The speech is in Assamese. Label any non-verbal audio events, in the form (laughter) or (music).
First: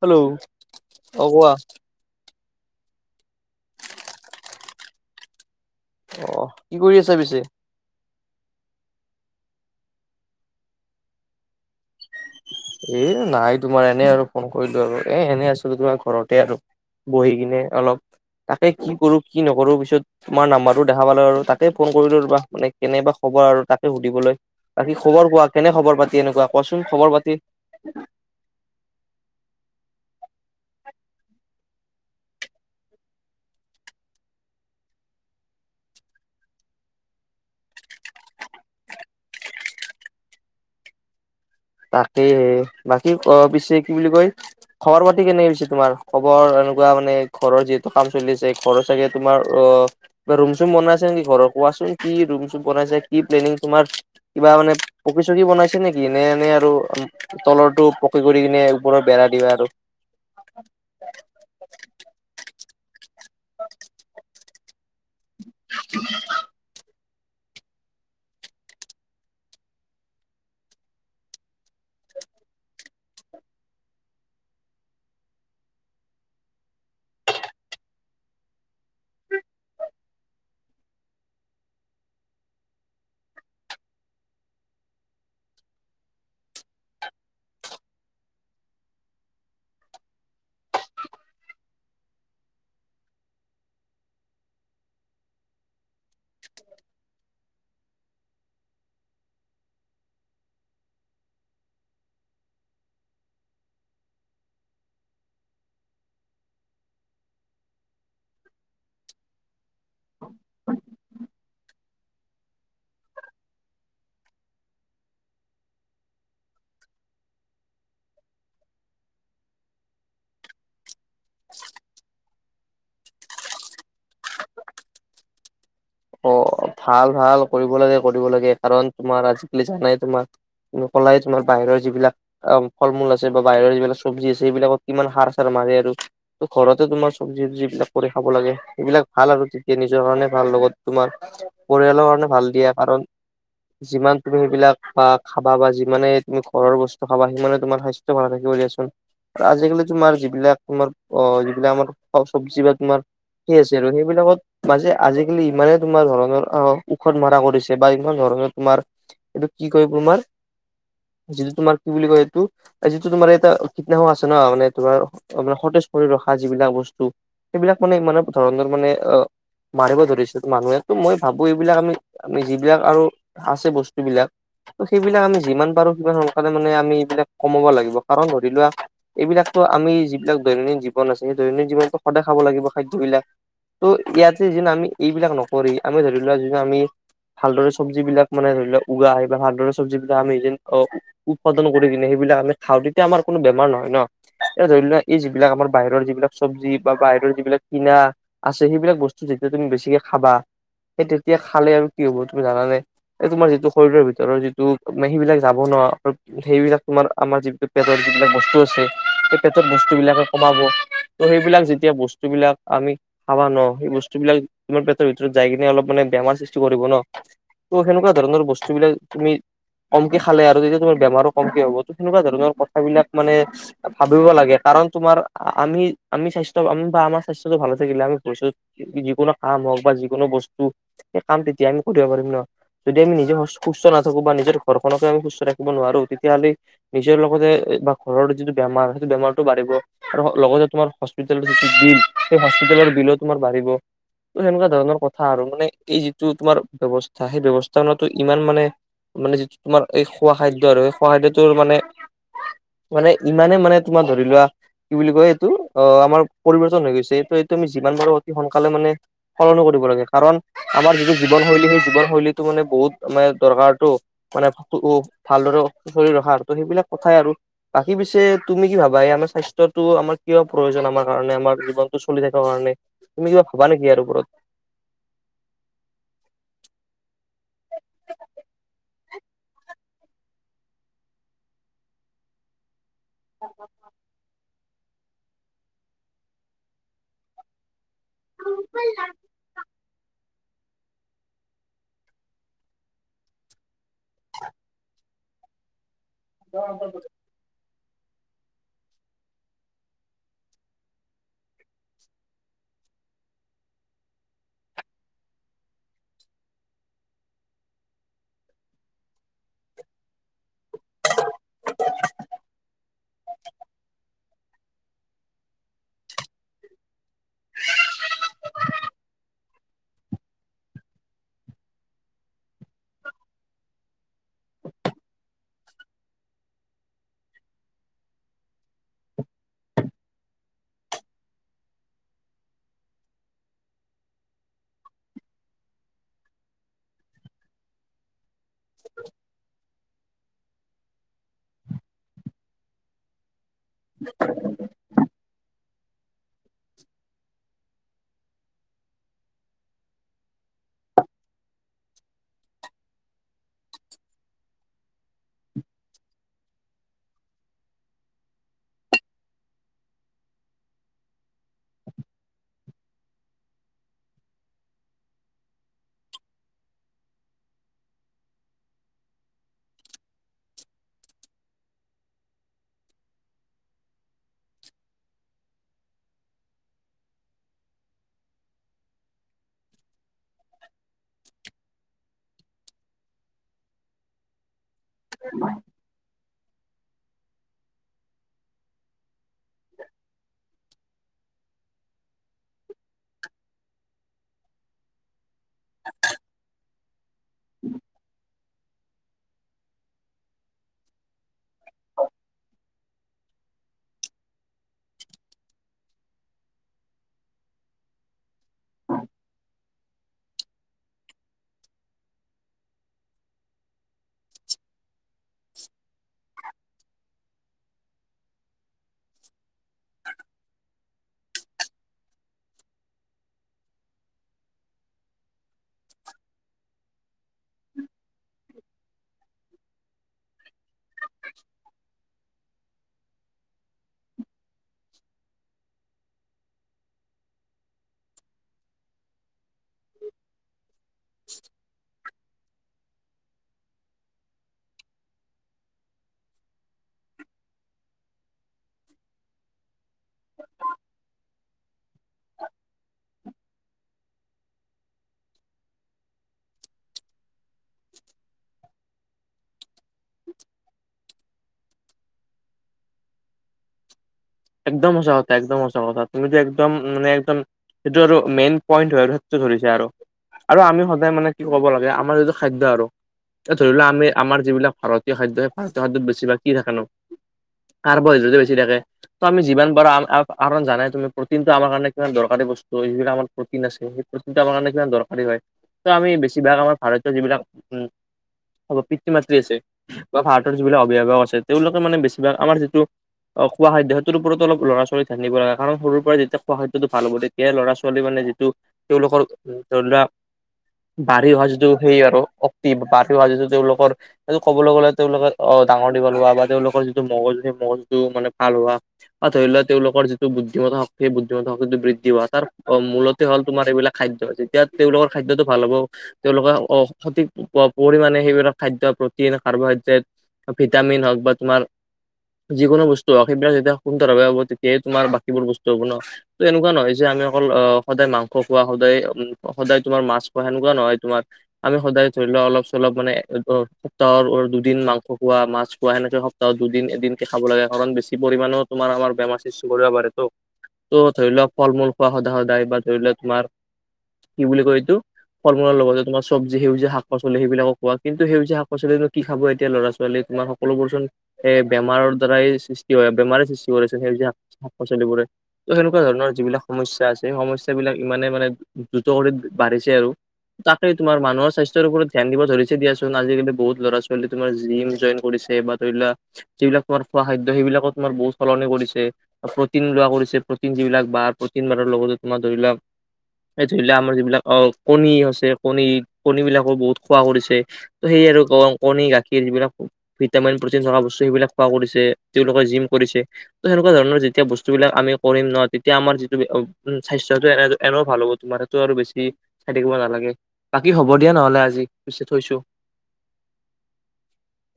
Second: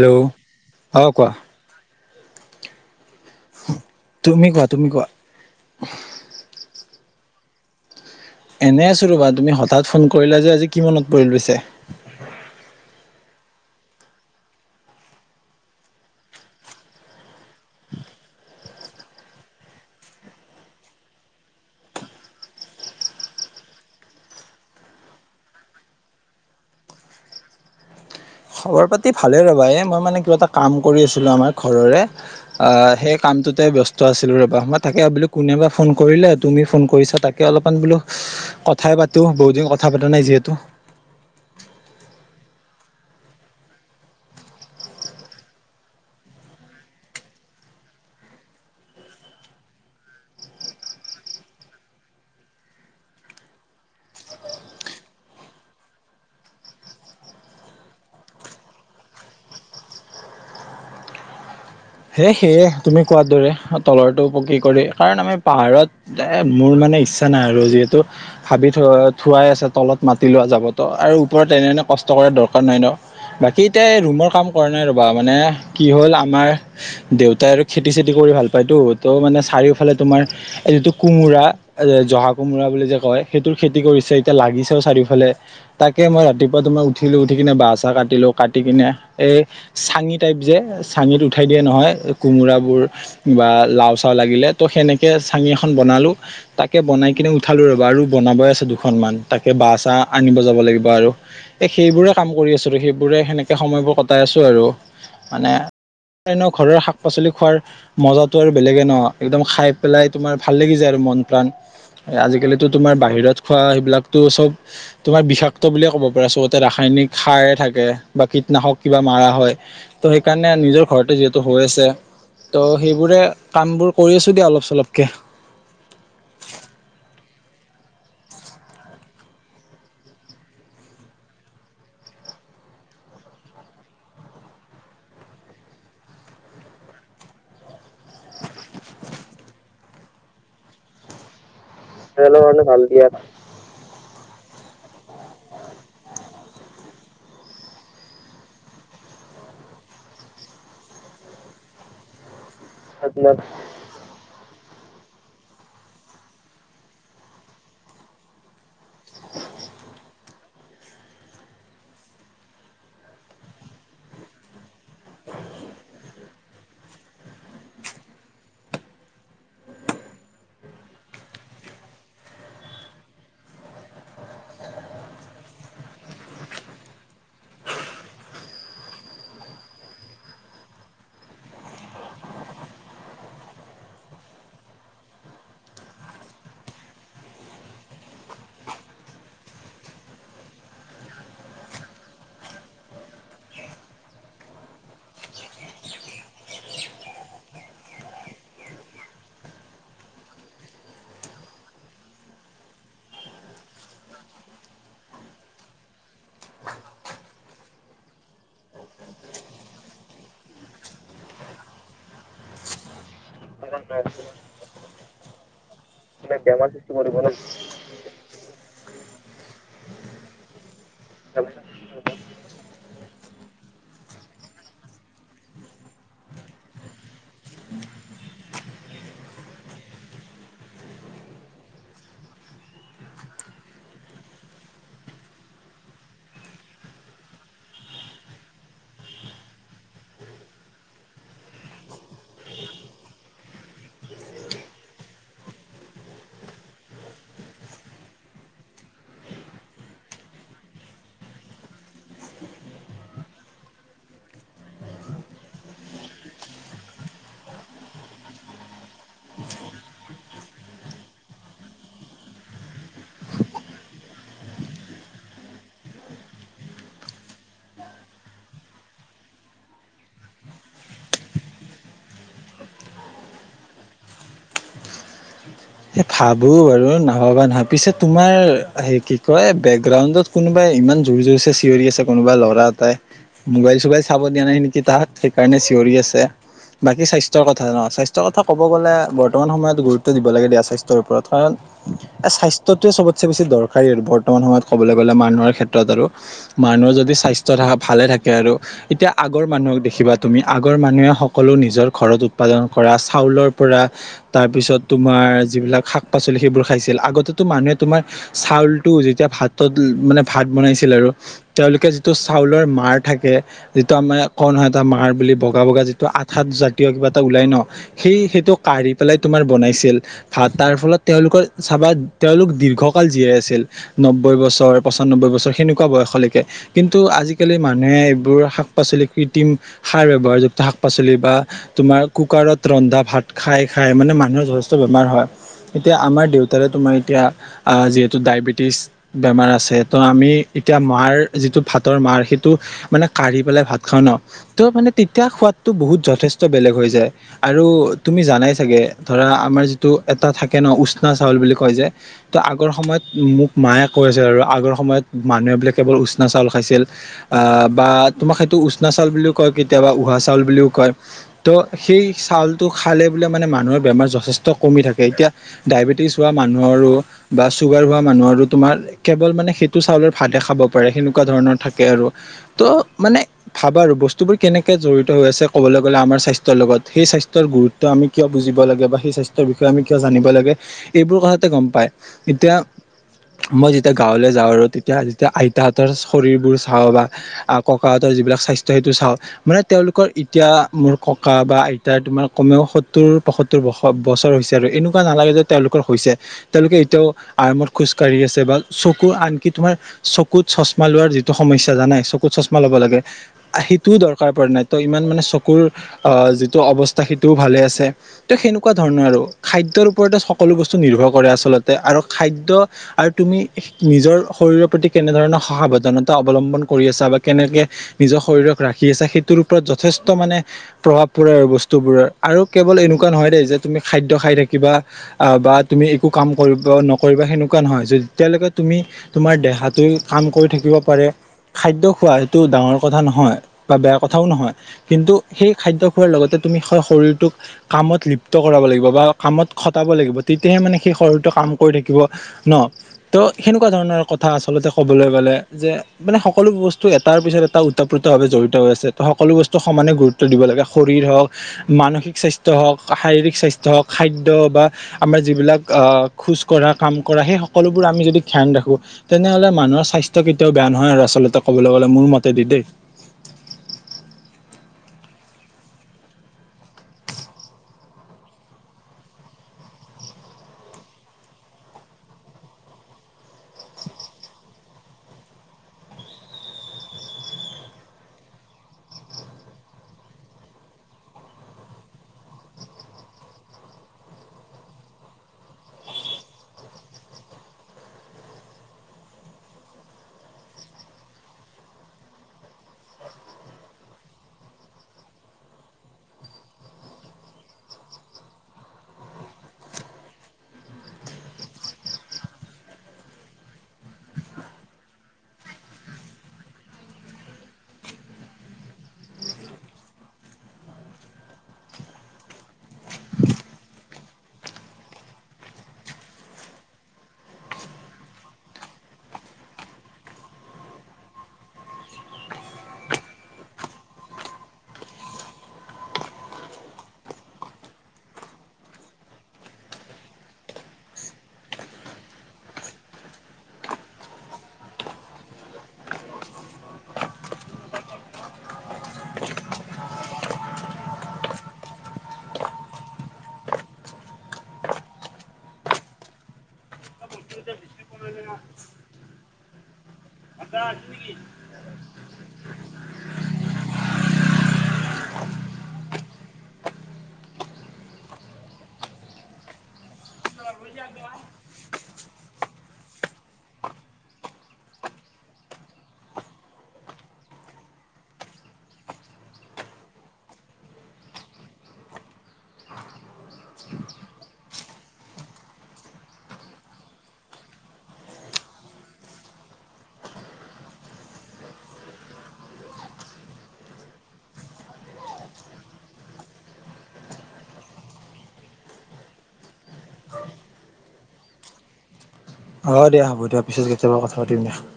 হেল্ল? অ' কোৱা? তুমি কোৱা তুমি কোৱা? অহ', কি কৰি আছা পিছে? এনেই আছো ৰ'বা! তুমি হঠাৎ ফোন কৰিলা যে আজি কি মনত পৰিল পিছে? এ' নাই তোমাৰ এনেই আৰু ফোন কৰিলো আৰু এ' এনে আছিলো তোমাৰ ঘৰতে আৰু। বহি কিনে অলপ, তাকে কি কৰো কি নকৰো পিছত তোমাৰ নাম্বাৰটো দেখা পালো আৰু তাকে ফোন কৰিলো ৰবা মানে কেনেবা খবৰ আৰু তাকে সুধিবলৈ। বাকী খবৰ কোৱা কেনে খবৰ - পাতি এনেকুৱা কোৱাচোন খবৰ - পাতি? খবৰ - পাতি ভালে ৰ'বা, এই মই মানে কিবা এটা কাম কৰি আছিলো আমাৰ ঘৰৰে। অ', সেই কামটোতে ব্যস্ত আছিলো ৰবা, মই তাকে আ বুলি কোনেবা ফোন কৰিলে? তুমি ফোন কৰিছা তাক তে অলপমান বোলো কথাই পাতোঁ, বহুত দিন কথা পতা নাই যিহেতু। তাকে বাকী অ', পিছে কি বুলি কয় খবৰ - পাতি কেনে হৈছে তোমাৰ? খবৰ এনেকুৱা মানে ঘৰৰ যিহেতু কাম চলি আছে ঘৰৰ চাগে তোমাৰ অ বা ৰুম - চুম বনাইছে নেকি ঘৰৰ কোৱাচোন? কি ৰুম চুম বনাইছে? কি প্লেনিং তোমাৰ কিবা মানে পকী - চকী বনাইছে নেকি নে এনে ইয়া টো আম তলৰটো পকি কৰি কিনে ওপৰত বেৰা দিওঁ আৰু। হে' সেয়ে। তুমি কোৱাৰ দৰে তলৰটো পকী কৰি কাৰণ আমি পাহাৰত দে মোৰ মানে ইচ্ছ তা নাই আৰু যিহেতু হাবি থ - থোৱাই আছে তলত মাটি লোৱা যাবতো আৰু ওপৰত এনেনে কষ্ট কৰা দৰকাৰ নাই ন। বাকী এতিয়া ৰুমৰ কাম কৰা নাই ৰ'বা মানে কি হ'ল আমাৰ দেউতাই আৰু খেতি - চেতি কৰি ভাল পায়তো, ত মানে চাৰিওফালে তোমাৰ এই যিটো কোমোৰা এ' জহা কোমোৰা বুলি যে কয় সেইটোৰ খেতি কৰিছে এতিয়া লাগিছেও চাৰিওফালে। তাকে মই ৰাতিপুৱা তোমাৰ উঠিলো, উঠি কিনে বাঁহ - চাহ কাটিলো, কাটি কিনে এই চাঙি টাইপ যে চাঙিটো উঠাই দিয়ে নহয় কোমোৰাবোৰ বা লাও - চাও লাগিলে ত সেনেকে চাঙি এখন বনালোঁ। তাকে বনাই কিনে উ ঠালো ৰবা আৰু বনাবই আছে দুখনমান তাকে বাহ - চাহ আনিব যাব লাগিব আৰু। এ' সেইবোৰে কাম কৰি আছো আৰু সেইবোৰে সেনেকে সময়বোৰ কটাই আছো আৰু মানে এনেও ঘৰৰ শাক - পাচলি খোৱাৰ মজাটো আৰু বেলেগে ন, একদম খাই পেলাই তোমাৰ ভাল লাগি যায় আৰু মন প্ৰাণ। এ আজিকালিতো তোমাৰ বাহিৰত খোৱা সেইবিলাকতো চব তোমাৰ বিষাক্ত বুলিয়ে ক'ব পাৰা, চবতে ৰাসায়নিক সাৰ থাকে বা কীটনাশক কিবা মাৰা হয় ত' সেইকাৰণে নিজৰ ঘৰতে যিহেতু হৈ আছে, ত' সেইবোৰে কামবোৰ কৰি আছো দিয়া অলপ - চলপকে। অ', ভাল - ভাল কৰিব লাগে কৰিব লাগে কাৰণ তোমাৰ আজিকালি জানাই তোমাৰ উম কলাই তোমাৰ বাহিৰৰ যিবিলাক অ', ফল - মূল আছে বা বাহিৰৰ যিবিলাক চব্জি আছে সেইবিলাকত কিমান সাৰ - চাৰ মাৰে আৰু। ত' ঘৰতে তোমাৰ চবজি - অবজিবিলাক কৰি খাব লাগে, সেইবিলাক ভাল আৰু তেতিয়া নিজৰ কাৰণে ভাল লগত তোমাৰ পৰিয়ালৰ কাৰণে ভাল দিয়া কাৰণ যিমান তুমি সেইবিলাক বা খাবা বা যিমানে তুমি ঘৰৰ বস্তু খাবা সিমানে তোমাৰ স্বাস্থ্য ভাল থাকিব দিয়াচোন। আজিকালি তোমাৰ যিবিলাক তোমাৰ অ যিবিলাক আমাৰ খোৱা চব্জি বা তোমাৰ সেই আছে আৰু সেইবিলাকত মাজে আজিকালি ইমানে তোমাৰ ধৰণৰ অ, ঔষধ মৰা কৰিছে বা ইমান ধৰণৰ তোমাৰ, এইটো কি কয় তোমাৰ যিটো তোমাৰ কি বুলি কয় এইটো? যিটো তোমাৰ এতিয়া কীটনাশ আছে ন, মানে তোমাৰে সতেজ কৰি ৰ আ, যিবিলাক বস্তু সেইবিলাক মানে ইমান ধৰণৰ মানে অ, মাৰিব ধৰিছো। মানুহো, মই ভাবো এইবিলাক আমি, আমি যিবিলাক আৰু আছে বস্তু বিলাক ত, সেইবিলাক আমি যিমান পাৰো সিমান সকাৰে মানে আমি এইবিলাক কমাব লাগিব, কাৰণ ধৰি লোৱা এইবিলাকটো আমি যিবিলাক দৈনন্দিন জীৱন আছে, সেই দৈনন্দিন জীৱনতটো সদায় খাব লাগিব খাদ্য বিলাক। ত, ইয়াতে যিন, আমি এইবিলাক নকৰি, আমি ধৰি লোৱা যোন আমি ভালদৰে চব্জিবিলাক মানে ধৰি লোৱা উগা, আহ বা ভালদৰে চব্জ বিলাক আমি এই যেন অ, উৎপাদন কৰি কিনে সেইবিলাক আমি খাওঁ, তেতিয়া আমাৰ কোনো বেমাৰ নহয় ন, এতিয়া ধৰি লোৱা এই যিবিলাক আমাৰ বাহিৰৰ যিবিলাক চব্জি, বা বাহিৰৰ যিবিলাক কিনা। আছে সেইবিলাক বস্তু যেতিয়া তুমি বেছিকে খাবা, সেই তেতিয়া খালে আৰু কি হ'ব তুমি জানানে? এই তোমাৰ যিটো শৰীৰৰ ভিতৰৰ যিটো মেহী, বিলাক যাব নোৱাৰা সেইবিলাক তোমাৰ আমাৰ যি, পেটৰ যিবিলাক বস্তু আছে, সেই পেটৰ বস্তু বিলাকে কমাব ত, সেইবিলাক যেতিয়া বস্তুবিলাক আমি খাবা নোয়াও, সেই বস্তুবিলাক আমাৰ পেটৰ ভিতৰত যাই কিনে, অলপ মানে বেমাৰ সৃষ্টি কৰিব ন, ত, সেনেকুৱা ধৰণৰ বস্তু বিলাক তুমি কমকে খালে, আৰু তেতিয়া তুমাৰ বেমাৰো কমকে হ'ব। তেনেকুৱা ধৰণৰ কথাবিলাক মানে ভাবিব লাগে, কাৰণ তোমাৰ আমি, আমি স্বাস্থ্য, আমাৰ স্বাস্থ্যটো ভালে থাকিলে আমি যিকোনো কাম হ'ওক বা যিকোনো বস্তু সেই কাম তেতিয়া আমি কৰিব পাৰিম নহ। যদি আমি নিজে সুস্থ নাথাকো বা নিজৰ ঘৰখনকে আমি সুস্থ ৰাখিব নোৱাৰো তেতিয়াহ'লে নিজৰ লগতে বা ঘৰৰ যিটো বেমাৰ, সেইটো বেমাৰটো বাঢ়িব। আৰু লগতে তোমাৰ হস্পিতেলৰ যিটো বিল, সেই হস্পিতেলৰ বিলো তোমাৰ বাঢ়িব। ত, সেনেকুৱা ধৰণৰ কথা আৰু, মানে এই যিটো তোমাৰ ব্যৱস্থা সেই ব্যৱস্থা ইমান মানে মানে যিটো তোমাৰ এই খোৱা খাদ্য আৰু সেই খোৱা খাদ্যটোৰ মানে মানে ইমানে মানে তোমাৰ ধৰি লোৱা কি বুলি কয় এইটো? অ, আমাৰ পৰিৱৰ্তন হৈ গৈছে, এইটো, এইটো আমি যিমান পাৰো অতি সোনকালে মানে সলনি কৰিব লাগে কাৰণ আমাৰ যিটো জীৱনশৈলী, সেই জীৱন শৈলীটো মানে বহুত মানে দৰকাৰতটো। মানে, ভালদৰে, ৰখা ত সেইবিলাক কথাই আৰু বাকী পিছে তুমি কি ভাবা, এই আমাৰ স্বাস্থ্যটো আমাৰ কিয় প্ৰয়োজন? আমাৰ কাৰণে আমাৰ জীৱনটো চলি থাকিব কাৰণে। তুমি কিবা ভাবা নেকি, ইয়াৰ ওপৰত। ভাবো বাৰু নাভাবা নহয়, পিছে তোমাৰ হে, কি, কয় বেকগ্ৰাউণ্ডত কোনোবাই ইমান জোৰ, জোৰ চিঞৰি আছে, কোনোবা ল'ৰা এটাই, মোবাইল-চোবাইল চাব দিয়া নাই নেকি তাক। সেইকাৰণে চিঞৰি আছে, বাকী স্বাস্থ্যৰ কথা ন, স্বাস্থ্যৰ কথা ক'ব গ'লে বৰ্তমান সময়ত গুৰুত্ব দিব লাগে দিয়া স্বাস্থ্যৰ ওপৰত, কাৰণ স্বাস্থ্যটোৱে চবতচে বেছি দৰকাৰ বৰ্তমান সময়ত ক'বলৈ গ'লে মানুহৰ ক্ষেত্ৰত আৰু, ওপৰত মানুহৰ যদি স্বাস্থ্য থা, ভালে থাকে আৰু এতিয়া আগৰ মানুহক দেখিবা তুমি, আগৰ মানুহে সকলো নিজৰ ঘৰত উৎপাদন কৰা চাউলৰ পৰা। তাৰ পিছত তোমাৰ যিবিলাক শাক- পাচলি সেইবোৰ খাইছিল আগতেটো মানুহে তোমাৰ চাউলট, যেতিয়া ভাতত মানে ভাত বনাইছিল আৰু। তেওঁলোকে যিটো চাউলৰ মাৰ থাকে। যিটো আমাৰ কও নহয় এটা মাৰ বুলি বগা, বগা যিটো আঠ সাত জাতীয় কিবা এটা ওলাই ন। সেই, সেইটো কাঢ়ি পেলাই তোমাৰ বনাইছিল। ভ, তাৰ ফলত তেওঁলোকৰ চাবা তেওঁলোক, দীৰ্ঘকাল জীয়াই আছিল। নব্বৈ বছৰ, পঁচান্নব্বৈ বছৰ, সেনেকুৱা বয়সলৈকে। কিন্তু আজি-কালি মানুহে এইবোৰ শাক-পাচলি কৃত্ৰিম সাৰ ব্যৱহাৰ যুক্ত শাক-পাচলি বা তোমাৰ কুকাৰত ৰন্ধা ভাত খাই খাই মানে মানুহৰ যথেষ্ট বেমাৰ হয়। এতিয়া আমাৰ দেউতাৰে তোমাৰ এতিয়া আ যিহেতু ডায়বেটিছ বেমাৰ আছে ত আমি এতিয়া মাৰ যিটো ভাতৰ মাৰ সেইটো মানে কাঢ়ি পেলাই ভাত খাও ন ত' মানে তেতিয়া সোৱাদটো বহুত যথেষ্ট বেলেগ হৈ যায়। আৰু তুমি জানাই চাগে ধৰা আমাৰ যিটো এটা থাকে ন উষ্ণা চাউল বুলি কয় যে ত আগৰ সময়ত মোক মায়ে কৈ আছিল আৰু আগৰ সময়ত মানুহে বোলে কেৱল উষ্ণা চাউল খাইছিল। আ বা তোমাক সেইটো উষ্ণা চাউল বুলিও কয়, কেতিয়াবা উহা চাউল বুলিও কয়। ত' সেই চাউল টো খালে বোলে মানে মানুহৰ বেমাৰ যথেষ্ট কমি থাকে এতিয়া ডায়বেটিছ হোৱা মানুহৰো বা চুগাৰ হোৱা মানুহৰো তোমাৰ কেৱল মানে সেইটো চাউলৰ ভাতে খাব পাৰে সেনেকুৱা ধৰণৰ থাকে আৰু ত' মানে ভাবা আৰু বস্তুবোৰ কেনেকে জড়িত হৈ আছে ক'বলে গ'লে আমাৰ স্বাস্থ্যৰ লগত সেই স্বাস্থ্যৰ গুৰু- ত্ব আমি কিয় বুজিব লাগে বা সেই স্বাস্থ্যৰ বি- ষয়ে আমি কিয় জানিব লাগে এইবোৰ কথাতে গম পাই এতিয়া মই যেতিয়া গাৱলে যাওঁ আৰু তেতিয়া যেতিয়া আইতাহঁতৰ শৰীৰবোৰ চাওঁ বা আৰু ককাহঁতৰ যিবিলাক স্বাস্থ্য সেইটো চাওঁ মানে তেওঁলোকৰ এতিয়া মোৰ ককা বা আইতা তোমাৰ কমেও সত্তৰ, পয়সত্তৰ বস বছৰ হৈছে। তে আৰু এনেকুৱা নালাগে যে তেওঁলোকৰ হৈছে তেওঁলোকে এতিয়াও আৰামত খোজকাঢ়ি আছে বা চকু আনকি তোমাৰ চকুত চশমা লোৱাৰ যিটো সমস্যা জানাই চকুত চশমা লব লাগে সেইটোও দৰকাৰ পৰা নাই ত' ইমান মানে চকুৰ আহ যিটো অৱস্থা সেইটোও ভালে আছে। ত সেনেকুৱা ধৰণৰ আৰু খাদ্যৰ ওপৰতে সকলো বস্তু নিৰ্ভৰ কৰে আচলতে আৰু খাদ্য আৰু তুমি নিজৰ শৰীৰৰ প্ৰতি কেনেধৰণৰ স সাৱধানতা অৱলম্বন কৰি আছা বা কেনেকে নিজৰ শৰীৰক ৰাখি আছে সেইটোৰ ওপৰত যথেষ্ট মানে প্ৰভাৱ পৰে আৰু বস্তুবোৰৰ আৰু কেৱল এনেকুৱা নহয় দেই যে তুমি খাদ্য খাই থাকিবা আ বা তুমি একো কাম কৰিব নকৰিবা সেনেকুৱা নহয় যেতিয়ালৈকে তুমি তোমাৰ দেহাতোই কাম কৰি থাকিব পাৰে খাদ্য খোৱা সেইটো ডাঙৰ কথা নহয় বা বেয়া কথাও নহয় কিন্তু সেই খাদ্য খোৱাৰ লগতে তুমি শ শৰীৰটোক কামত লিপ্ত কৰাব লাগিব বা কামত খটাব লাগিব তেতিয়াহে মানে সেই শৰীৰটোৱে কাম কৰি থাকিব ন ত' সেনেকুৱা ধৰণৰ কথা আচলতে ক'বলৈ গলে যে মানে সকলো বস্তু এটাৰ পিছত এটা উতপ্ৰোত ভাৱে জড়ি- ত আছে ত সকলো বস্তু সমানে গুৰুত্ব দিব লাগে শৰীৰ হওক, মানসিক স্বাস্থ্য হওক, শাৰীৰিক স্বাস্থ্য হওক খাদ্য বা আমাৰ যিবিলাক আহ খোজ কঢ়া, কাম কৰা সেই সকলোবোৰ আমি যদি ধ্যান ৰাখো তেনেহলে মানুহৰ স্বাস্থ্য কেতিয়াও বেয়া নহয় আৰু আচলতে ক'বলে গ'লে মোৰ মতেদি দেই। একদম সঁচাত একদম সঁচা কথা তুমি যে একদম মানে একদম সেইটো আৰু মেইন পইণ্ট হয় আৰু সেতোতে ধৰিছে আৰু। আৰু আমি সদায় মানে কি ক'ব লাগে আমাৰ যিটো খাদ্য আৰু এ ধৰি লোৱা আমি আমাৰ যিবিলাক ভাৰতীয় খাদ্য সেই ভাৰতীয় খাদ্যত বেছিভাগ কি থাকে নো কাৰ্বহাইড্ৰেডে বেছি থাকে। ত আমি যিমান পাৰো আম আফ আৰণ জানাই তুমি প্ৰ'টিন টো আমাৰ কাৰণে কিমান দৰকাৰী বস্তু সেইবিলাক আমাৰ প্ৰ'টিন আছে সেই প্ৰ'টিন টো আমাৰ কাৰণে কিমান দৰকাৰী হয় ত আমি বেছিভাগ আমাৰ ভাৰতীয় যিবিলাক উ হ'ব পিতৃ, মাতৃ আছে বা ভাৰতৰ যিবিলাক অভিভাৱক আছে তেওঁলোকে মানে বেছিভাগ আমাৰ যিটো অ খোৱা খাদ্য (unintelligible) ওপৰতো অলপ ল'ৰা-ছোৱালীৰ ধ্যান দিব লাগে কাৰণ সৰুৰ পৰা যেতিয়া খোৱা খাদ্যটো ভাল হ'ব তেতিয়া ল'ৰা-ছোৱালী মানে যিটো (unintelligible) তেওঁলোকৰ ধৰি লোৱা (unintelligible) বাঢ়ি অহা যিটো সেই আৰু শক্তি বাঢ়ি অহা যিটো তেওঁলোকৰ (unintelligible) সেইটো ক'বলৈ গ'লে তেওঁলোকে অ ডাঙৰ-দীঘল হোৱা বা তেওঁলোকৰ যিটো মগজু সেই মগজুটো মানে ভাল হোৱা। (unintelligible) ধৰি লোৱা তেওঁলোকৰ যিটো বুদ্ধিমত্তা শক্তি সেই বুদ্ধিমত্তা শক্তিটো বৃদ্ধি হোৱা। তাৰ মূলত (unintelligible) (unintelligible) হ'ল তোমাৰ এইবিলাক খাদ্য আছে যেতিয়া তেওঁলোকৰ খাদ্যটো ভাল হ'ব তেওঁলোকে সঠিক পৰিমানে সেইবিলাক খাদ্য প্ৰটিন, কাৰ্বহাইড্ৰেট (unintelligible) ভিটামিন হওক বা তোমাৰ যিকোনো বস্তু হওক সেইবিলাক যেতিয়া (unintelligible) সুন্দৰভাৱে হব তেতিয়াই তোমাৰ বাকীবোৰ বস্তু হ'ব ন। (unintelligible) ত এনেকুৱা নহয় যে আমি অকল অ সদায় মাংস খোৱা সদায়, সদায় তোমাৰ মাছ খোৱা সেনেকুৱা নহয় তোমাৰ (unintelligible) আমি সদায় ধৰি লোৱা অলপ-চলপ মানে অ সপ্তাহৰ দুদিন মাংস খোৱা, মাছ খোৱা সেনেকে (unintelligible) ত দুদিন, এদিনকে খাব লাগে কাৰণ বেছি পৰিমাণেও তোমাৰ আমাৰ বেমাৰ সৃষ্টি কৰিব পাৰেতো। (inaudible) ত' ধৰি লওক ফল-মূল খোৱা সদায়-সদায় বা ধৰি লওক তোমাৰ কি বুলি কয় এইটো (unintelligible) ফল-মূলৰ লগতে তোমাৰ চবজি সেউজীয়া শাক-পাচলি সেইবিলাক খোৱা। কিন্ত সেউজীয়া শাক-পাচলি কি খাব এতিয়া ল'ৰা-ছোৱালী তোমাৰ (unintelligible) সকলোবোৰ চোন সেই বেমাৰৰ দ্বাৰাই সৃষ্টি হয়। বেমাৰে সৃষ্টি কৰে চোন সেউজীয়া শাক পাচলিবোৰে। (unintelligible) ত সেনেকুৱা ধৰণৰ যিবিলাক সমস্যা আছে সেই সমস্যাবিলাক ইমানে মানে দ্ৰুত কৰি বাঢ়িছে আৰু। (unintelligible) তাকে তোমাৰ মানুহৰ স্বাস্থ্যৰ ওপৰত ধ্যান দিব ধৰিছে দিয়া চোন। আজিকালি বহুত ল'ৰা-ছোৱালী তোমাৰ জিম জইন কৰিছে বা (unintelligible) ধৰি লোৱা যিবিলাক তোমাৰ খোৱা খাদ্য সেইবিলাকত তোমাৰ বহুত (unintelligible) সলনি কৰিছে। প্ৰটিন লোৱা কৰিছে, প্ৰটিন যিবিলাক বাৰ প্ৰ'টিন বাৰাৰ লগতে তোমাৰ ধৰি লোৱা (unintelligible) এই ধৰি লোৱা আমাৰ যিবিলাক অ কণী আছে, কণী-কণী বিলাকো বহুত খোৱা কৰিছে। (unintelligible) ত সেয়েই আৰু ক-কণী, গাখীৰ যিবিলাক (unintelligible) ভিটামিন, প্ৰটিন থকা বস্তু সেইবিলাক খোৱা কৰিছে। তেওঁলোকে জিম কৰিছে। (unintelligible) ত তেনেকুৱা ধৰণৰ যেতিয়া বস্তুবিলাক আমি কৰিম ন। তেতিয়া আমাৰ যিটো (unintelligible) স্বাস্থ্যটো এনে এনেও ভাল হ'ব তোমাৰ। সেইটো আৰু বেছি চাই থাকিব নালাগে। বাকী হ'ব দিয়া নহলে আজি পিছে থৈছোঁ? (unintelligible) হ'ব দিয়া, হ'ব দিয়া পিছত কেতিয়াবা কথা পাতিম দিয়া। (unintelligible)